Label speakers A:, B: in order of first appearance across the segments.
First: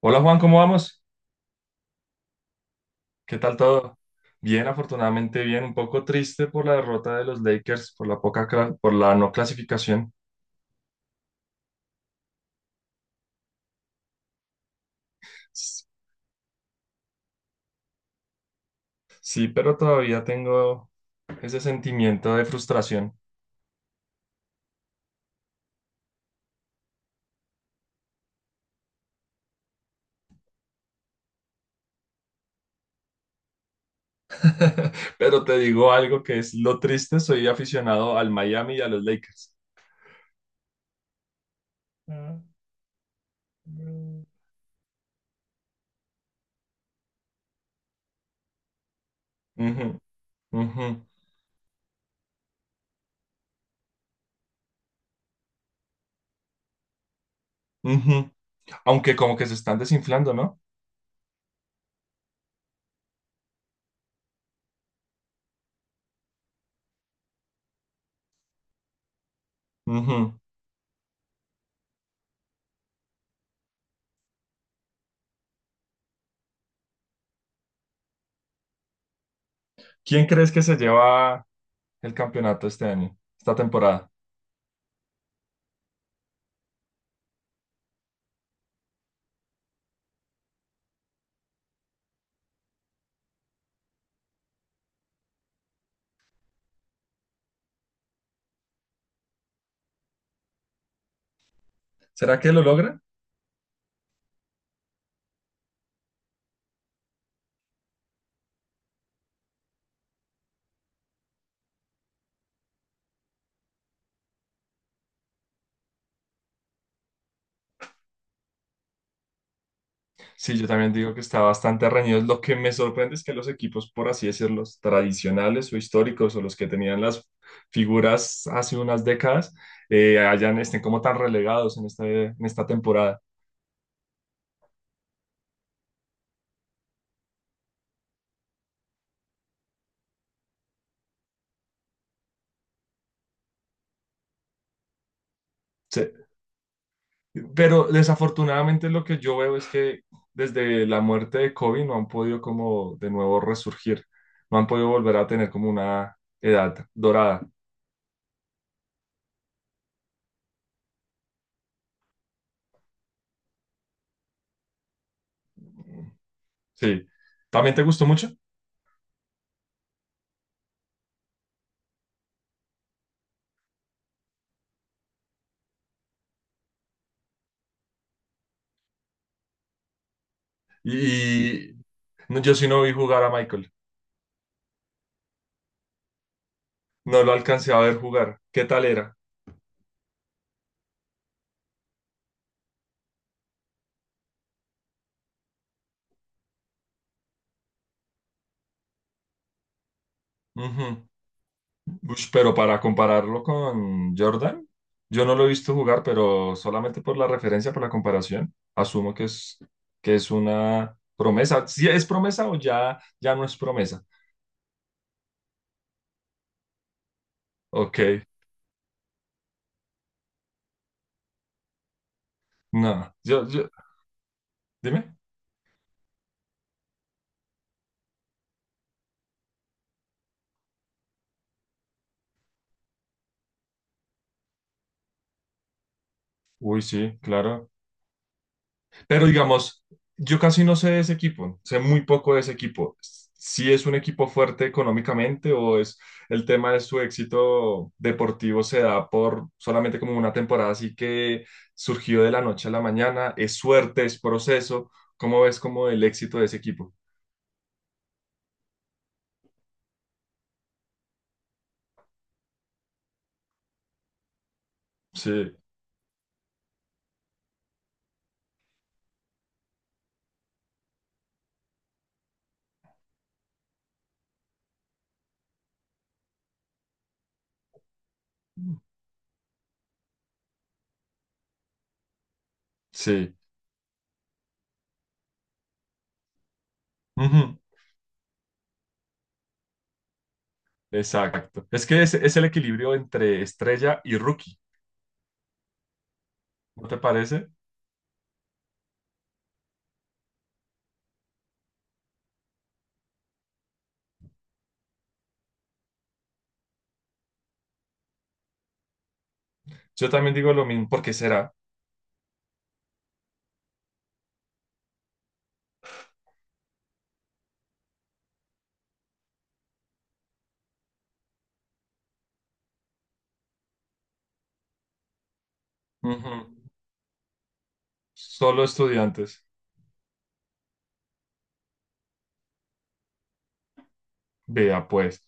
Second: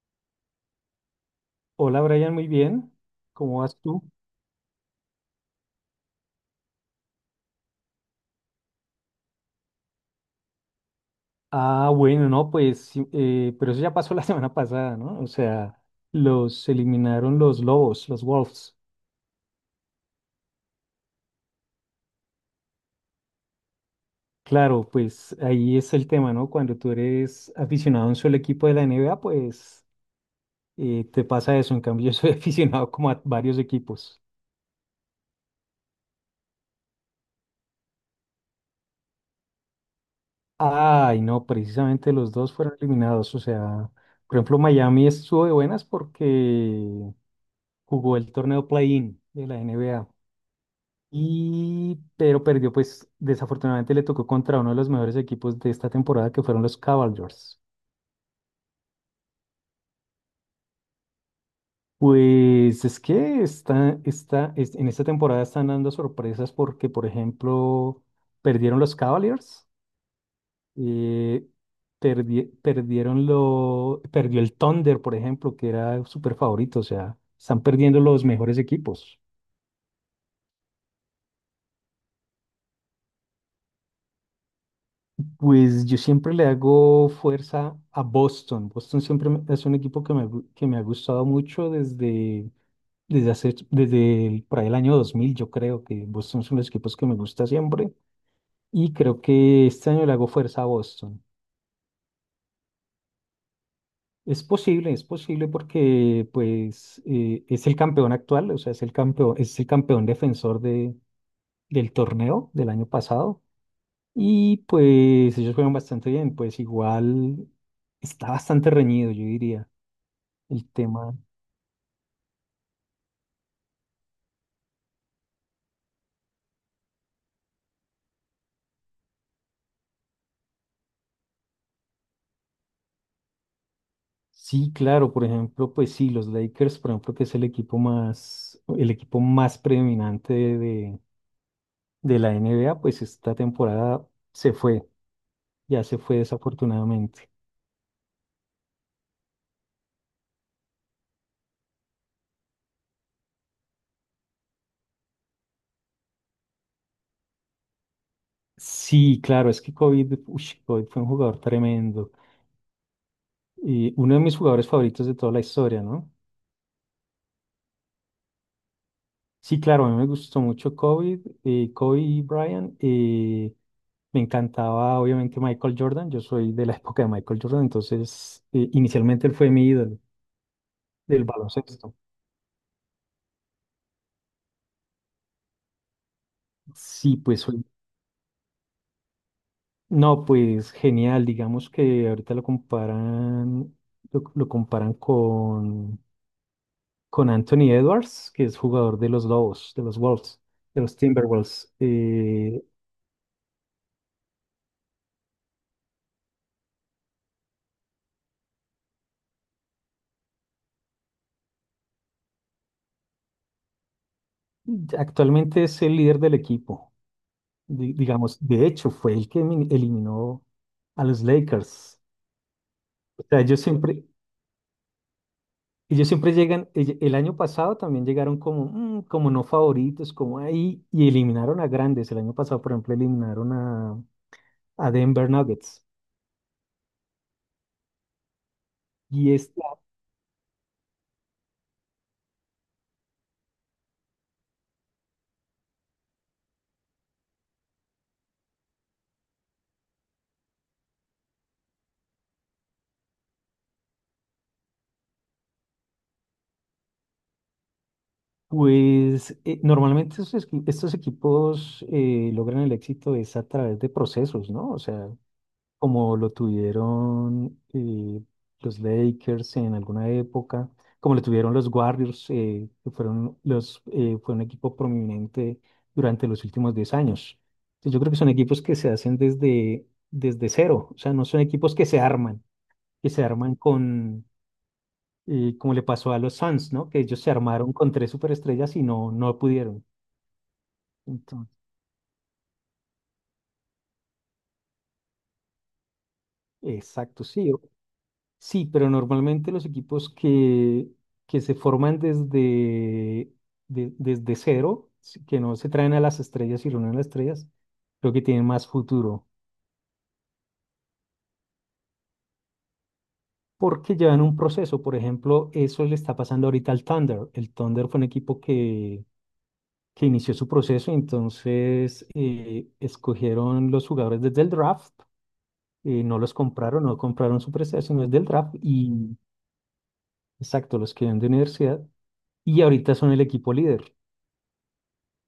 A: Hola Juan, ¿cómo vamos?
B: Hola Brian, muy bien.
A: ¿Qué tal
B: ¿Cómo vas
A: todo?
B: tú?
A: Bien, afortunadamente bien, un poco triste por la derrota de los Lakers, por la poca, por la no clasificación.
B: Ah, bueno, no, pues, sí, pero eso ya pasó la semana pasada, ¿no? O sea,
A: S-
B: los eliminaron los lobos, los Wolves.
A: Sí, pero todavía tengo ese sentimiento de frustración.
B: Claro, pues ahí es el tema, ¿no? Cuando tú eres aficionado a un solo equipo de la NBA, pues te pasa eso. En cambio, yo soy aficionado como a varios equipos.
A: Pero te digo algo que es lo triste, soy aficionado al Miami y a los Lakers.
B: Ay, no, precisamente los
A: Ah,
B: dos fueron eliminados. O sea,
A: mm.
B: por ejemplo, Miami estuvo de buenas porque jugó el torneo play-in de la
A: Ujú,
B: NBA.
A: ujú,
B: Y, pero perdió, pues desafortunadamente le tocó contra uno de los mejores equipos de esta temporada que fueron los Cavaliers.
A: ujú. Aunque como que se están desinflando, ¿no?
B: Pues es que en esta temporada están dando sorpresas porque, por ejemplo, perdieron los Cavaliers,
A: Ujú.
B: eh, perdió el Thunder, por ejemplo, que era súper favorito, o sea, están perdiendo los mejores equipos.
A: ¿Quién crees que se lleva el campeonato este año, esta temporada?
B: Pues yo siempre le hago fuerza a Boston. Boston siempre es un equipo que me ha gustado mucho desde por ahí el año 2000. Yo creo que Boston son los equipos que me gusta siempre y creo que este año le hago fuerza a Boston.
A: ¿Será que lo logra?
B: Es posible porque pues es el campeón actual, o sea, es el campeón defensor del torneo del año pasado y pues ellos juegan bastante bien, pues igual está bastante reñido, yo diría.
A: Sí, yo
B: El
A: también digo
B: tema,
A: que está bastante reñido. Lo que me sorprende es que los equipos, por así decirlo, tradicionales o históricos o los que tenían las figuras hace unas décadas, hayan, estén como tan relegados en esta temporada.
B: sí, claro, por ejemplo, pues sí, los Lakers, por ejemplo, que es el equipo más predominante de la NBA, pues esta temporada se fue, ya se fue
A: Se-
B: desafortunadamente.
A: pero desafortunadamente lo que yo veo es que desde la muerte de Kobe no han podido como de nuevo resurgir, no han podido volver a tener como una edad dorada.
B: Sí, claro, es que COVID fue un jugador tremendo y uno de mis jugadores favoritos de toda la historia, ¿no?
A: Sí, ¿también te gustó mucho?
B: Sí, claro, a mí me gustó mucho Kobe, Kobe y Bryant. Me encantaba, obviamente, Michael Jordan. Yo soy de la época de Michael Jordan, entonces inicialmente él fue mi ídolo del
A: Y
B: baloncesto.
A: no, yo sí no vi jugar a Michael.
B: Sí,
A: No lo
B: pues
A: alcancé a ver jugar. ¿Qué tal era?
B: no, pues genial. Digamos que ahorita lo comparan con Anthony Edwards, que es jugador de los Lobos, de los Wolves, de los
A: Ujú.
B: Timberwolves.
A: Ush, pero para compararlo con Jordan, yo no lo he visto jugar, pero solamente por la referencia, por la comparación, asumo que es una promesa. ¿Si es promesa o ya no es promesa?
B: Actualmente es el líder del equipo.
A: Ok,
B: Digamos, de hecho fue el que eliminó a los Lakers.
A: no.
B: O sea, ellos siempre,
A: Dime.
B: ellos siempre llegan, el año pasado también llegaron como, como no favoritos, como ahí, y eliminaron a grandes. El año pasado, por ejemplo, eliminaron a Denver Nuggets.
A: Uy, sí, claro. Pero
B: Y esta,
A: digamos, yo casi no sé de ese equipo, sé muy poco de ese equipo. Si es un equipo fuerte económicamente o es el tema de su éxito deportivo se da por solamente como una temporada así que surgió de la noche a la mañana, es suerte, es proceso. ¿Cómo ves como el éxito de ese equipo?
B: pues, normalmente estos equipos logran el éxito es a través de procesos, ¿no? O sea,
A: Sí,
B: como lo tuvieron los Lakers en alguna época, como lo tuvieron los Warriors, que fue un equipo prominente durante los últimos 10 años. Entonces, yo creo que son equipos que se hacen desde cero, o sea, no son equipos que se arman, que se
A: sí.
B: arman con, eh, como le pasó a los Suns, ¿no? Que ellos se
A: Ujú,
B: armaron con tres superestrellas y no pudieron. Entonces,
A: exacto. Es que es el equilibrio entre estrella y rookie, ¿no te
B: exacto,
A: parece?
B: sí. Sí, pero normalmente los equipos que se forman desde cero, sí, que no se traen a las estrellas y reúnen a las estrellas, creo que tienen más futuro,
A: Yo también digo lo mismo, ¿porque será?
B: porque llevan un proceso. Por ejemplo, eso le está pasando ahorita al Thunder. El Thunder fue un equipo que inició su proceso, entonces escogieron los jugadores desde el draft, no
A: Ujú,
B: los compraron, no compraron su proceso, sino es del draft,
A: solo
B: y
A: estudiantes.
B: exacto, los que vienen de universidad, y ahorita son el equipo líder.
A: Vea, pues,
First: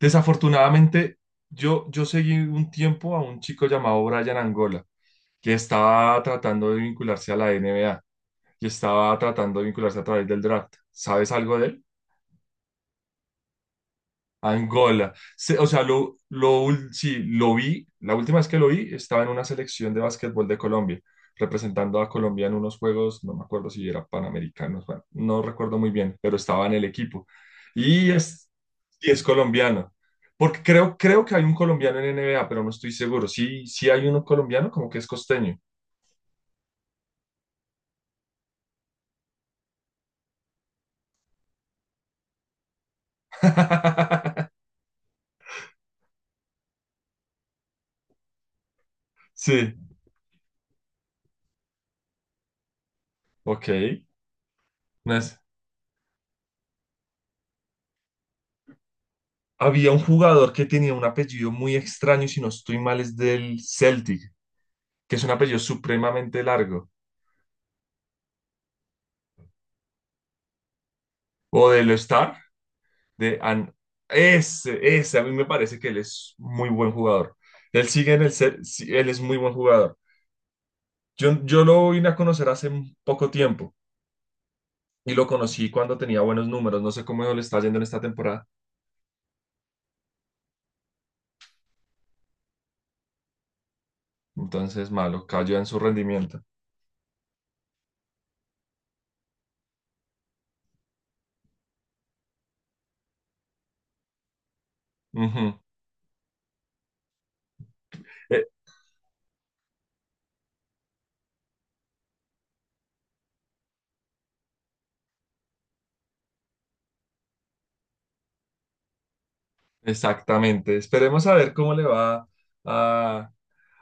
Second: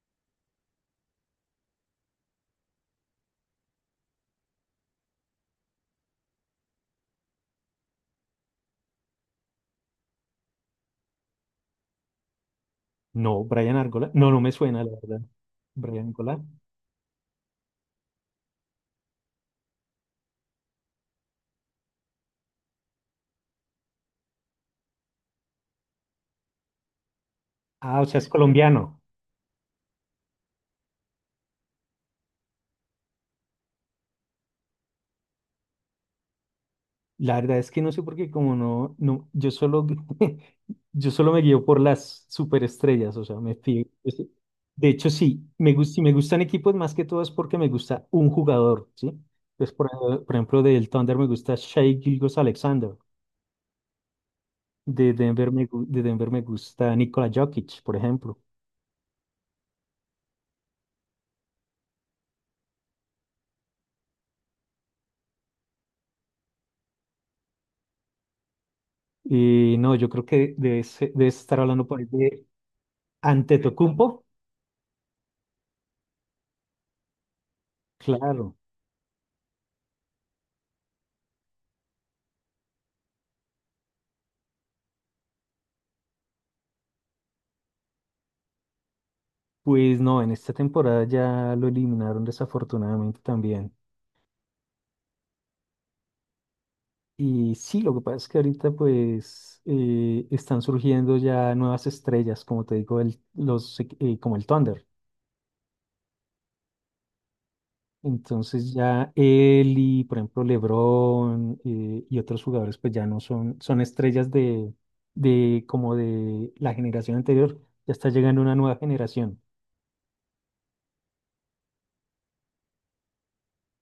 A: desafortunadamente, yo seguí un tiempo a un chico llamado Brian Angola, que estaba tratando de vincularse a la NBA y estaba tratando de vincularse a través del draft. ¿Sabes algo de él?
B: No, Brian Argola. No, no me suena, la
A: Angola.
B: verdad.
A: Se- o sea,
B: Brian Argola.
A: sí, lo vi, la última vez que lo vi estaba en una selección de básquetbol de Colombia, representando a Colombia en unos juegos, no me acuerdo si era Panamericanos, bueno, no recuerdo muy bien, pero estaba en el equipo.
B: Ah, o
A: Y
B: sea, es
A: es,
B: colombiano.
A: y es colombiano, porque creo que hay un colombiano en NBA, pero no estoy seguro. Sí, sí hay uno colombiano, como que es costeño.
B: La verdad es que no sé por qué, como no, no, yo solo, yo solo me guío por las superestrellas, o sea, me fío. De hecho, sí, si me gustan equipos más que todo es porque me gusta un jugador, ¿sí? Pues
A: Sí,
B: por ejemplo, del Thunder me gusta Shai Gilgeous-Alexander,
A: ok. No es-
B: De Denver me gusta Nikola Jokic, por ejemplo.
A: Había un jugador que tenía un apellido muy extraño, si no estoy mal, es del Celtic, que es un apellido supremamente largo,
B: Y no, yo creo que debes estar
A: o de
B: hablando
A: lo
B: por ahí
A: Star,
B: de...
A: de An,
B: Antetokounmpo.
A: ese, a mí me parece que él es muy buen jugador. Él sigue en el
B: Claro,
A: ser, sí, él es muy buen jugador. Yo lo vine a conocer hace un poco tiempo y lo conocí cuando tenía buenos números. No sé cómo le está yendo en esta temporada.
B: pues no, en esta temporada ya lo eliminaron desafortunadamente también.
A: Entonces, malo, cayó en su rendimiento.
B: Y sí, lo que pasa es que ahorita pues están surgiendo ya nuevas estrellas, como te digo, como el Thunder.
A: Ujú. Eh,
B: Entonces ya él y, por ejemplo, LeBron y otros jugadores pues ya no son estrellas de como de la generación anterior, ya está llegando una nueva generación.
A: exactamente. Esperemos a ver cómo le va a,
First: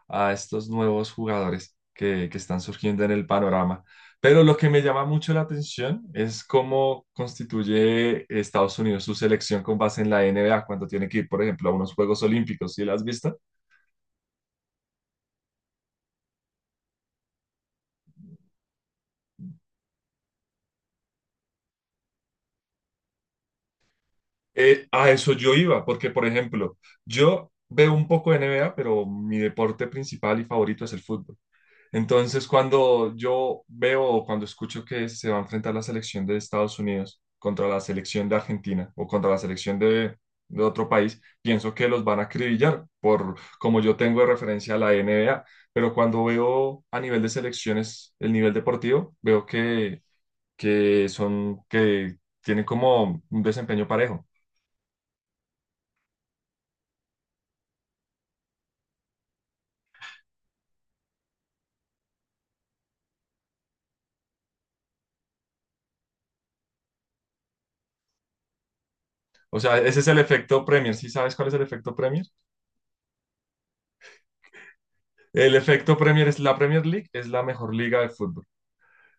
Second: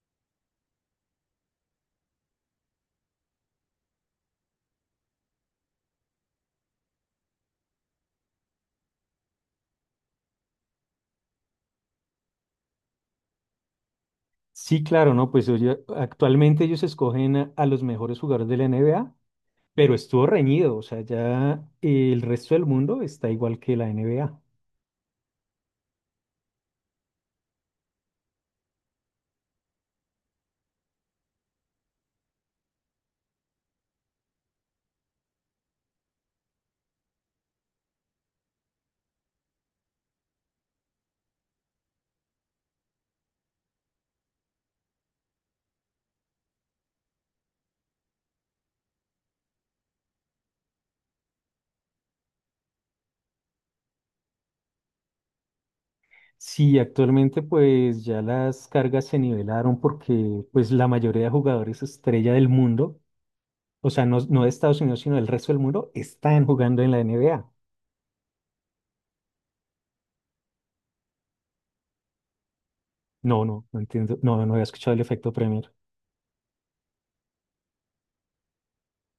A: a estos nuevos jugadores que están surgiendo en el panorama. Pero lo que me llama mucho la atención es cómo constituye Estados Unidos su selección con base en la NBA cuando tiene que ir, por ejemplo, a unos Juegos Olímpicos, ¿sí las has visto?
B: Sí, claro, ¿no? Pues oye, actualmente ellos escogen a los mejores jugadores de la NBA. Pero estuvo reñido, o sea, ya el resto del mundo está igual que la NBA.
A: A eso yo iba, porque, por ejemplo, yo veo un poco de NBA, pero mi deporte principal y favorito es el fútbol. Entonces, cuando yo veo o cuando escucho que se va a enfrentar la selección de Estados Unidos contra la selección de Argentina o contra la selección de otro país, pienso que los van a acribillar, por como yo tengo de referencia a la NBA. Pero cuando veo a nivel de selecciones el nivel deportivo, veo que son, que tienen como un desempeño parejo.
B: Sí, actualmente pues ya las cargas se nivelaron porque pues la mayoría de jugadores estrella del mundo, o sea, no, no de Estados Unidos, sino del resto del mundo, están jugando en la NBA.
A: O sea, ese es el efecto Premier. ¿Sí sabes cuál es el efecto Premier?
B: No, no, no entiendo, no, no había escuchado el efecto
A: El
B: Premier.
A: efecto Premier es la Premier League, es la mejor liga de fútbol.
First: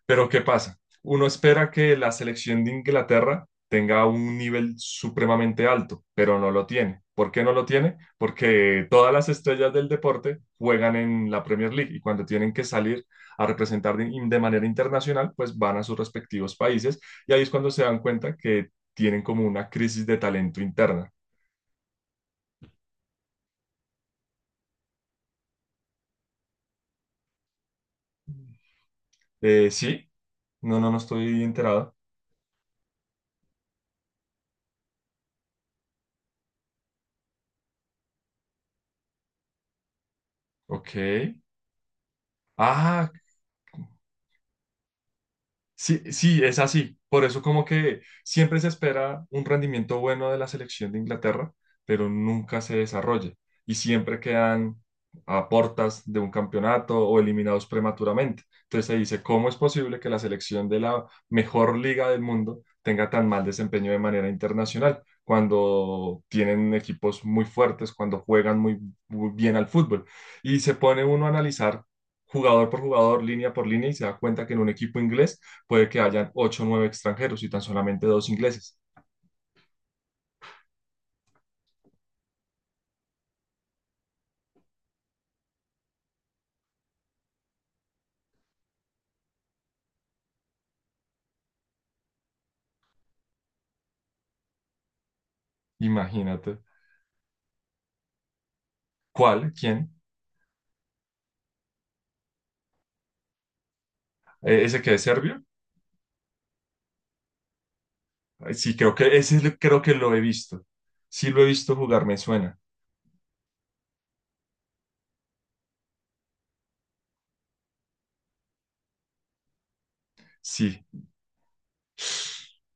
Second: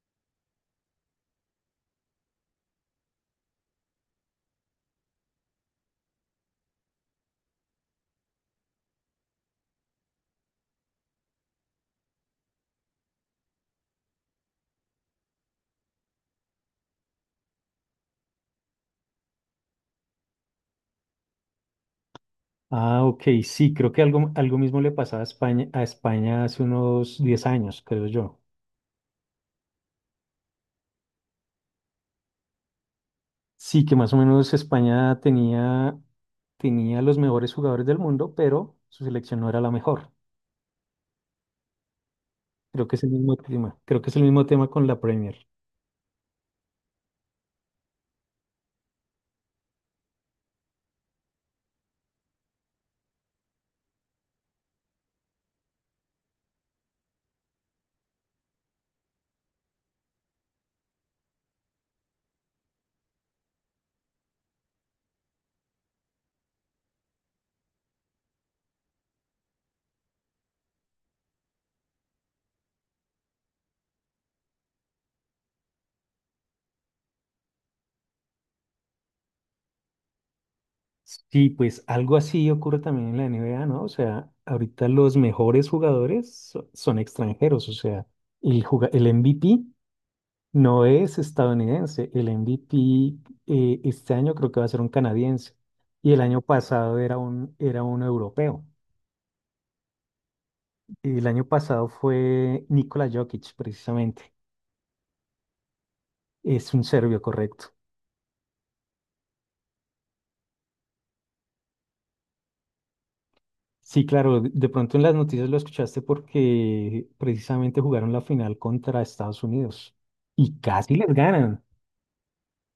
A: Pero ¿qué pasa? Uno espera que la selección de Inglaterra tenga un nivel supremamente alto, pero no lo tiene. ¿Por qué no lo tiene? Porque todas las estrellas del deporte juegan en la Premier League y cuando tienen que salir a representar de manera internacional, pues van a sus respectivos países y ahí es cuando se dan cuenta que tienen como una crisis de talento interna.
B: Ah, ok, sí, creo que algo mismo le pasaba a España, hace unos 10 años, creo yo.
A: Sí, no estoy enterado.
B: Sí, que más o menos España tenía los mejores jugadores del mundo, pero su selección no era la mejor.
A: Ok.
B: Creo que es
A: Ah,
B: el mismo tema. Creo que es el mismo tema con la Premier.
A: sí, sí, es así. Por eso como que siempre se espera un rendimiento bueno de la selección de Inglaterra, pero nunca se desarrolla y siempre quedan a portas de un campeonato o eliminados prematuramente. Entonces se dice, ¿cómo es posible que la selección de la mejor liga del mundo tenga tan mal desempeño de manera internacional cuando tienen equipos muy fuertes, cuando juegan muy bien al fútbol? Y se pone uno a analizar jugador por jugador, línea por línea, y se da cuenta que en un equipo inglés puede que hayan ocho o nueve extranjeros y tan solamente dos ingleses.
B: Sí, pues algo así ocurre también en la NBA, ¿no? O sea, ahorita los mejores jugadores son extranjeros, o sea, el MVP no es estadounidense, el MVP este año creo que va a ser un canadiense y el año
A: Imagínate.
B: pasado era un europeo.
A: ¿Cuál? ¿Quién?
B: El año pasado fue Nikola Jokic, precisamente,
A: ¿Ese que es serbio?
B: es un serbio, correcto.
A: Sí, creo que creo que lo he visto. Sí lo he visto jugar, me suena.
B: Sí, claro, de pronto en las noticias lo escuchaste porque precisamente jugaron la final contra Estados Unidos y
A: Sí.
B: casi les ganan.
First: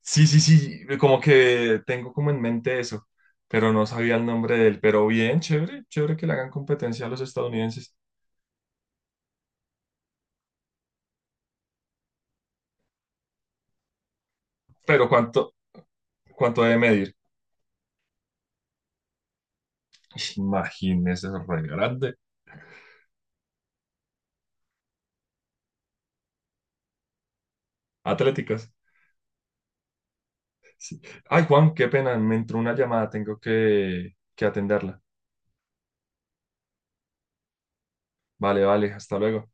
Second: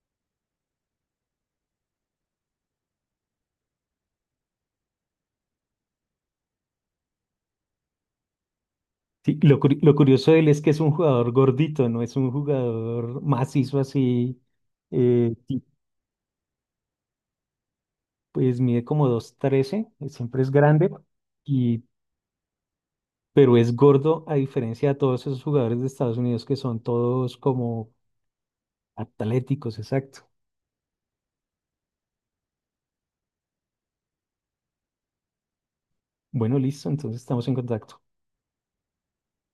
A: Sí, como que tengo como en mente eso, pero no sabía el nombre de él. Pero bien, chévere, chévere que le hagan competencia a los estadounidenses.
B: Sí, lo curioso de él es que es un jugador gordito, no es un jugador macizo así,
A: Pero
B: y
A: ¿cuánto debe medir?
B: pues mide como 2,13, siempre es grande,
A: Imagínese, es re
B: y,
A: grande.
B: pero es gordo a diferencia de todos esos jugadores de Estados Unidos que son todos como
A: Atléticas.
B: atléticos, exacto.
A: Sí. Ay, Juan, qué pena, me entró una llamada, tengo que atenderla.
B: Bueno, listo, entonces estamos en contacto.
A: Vale, vale, hasta luego.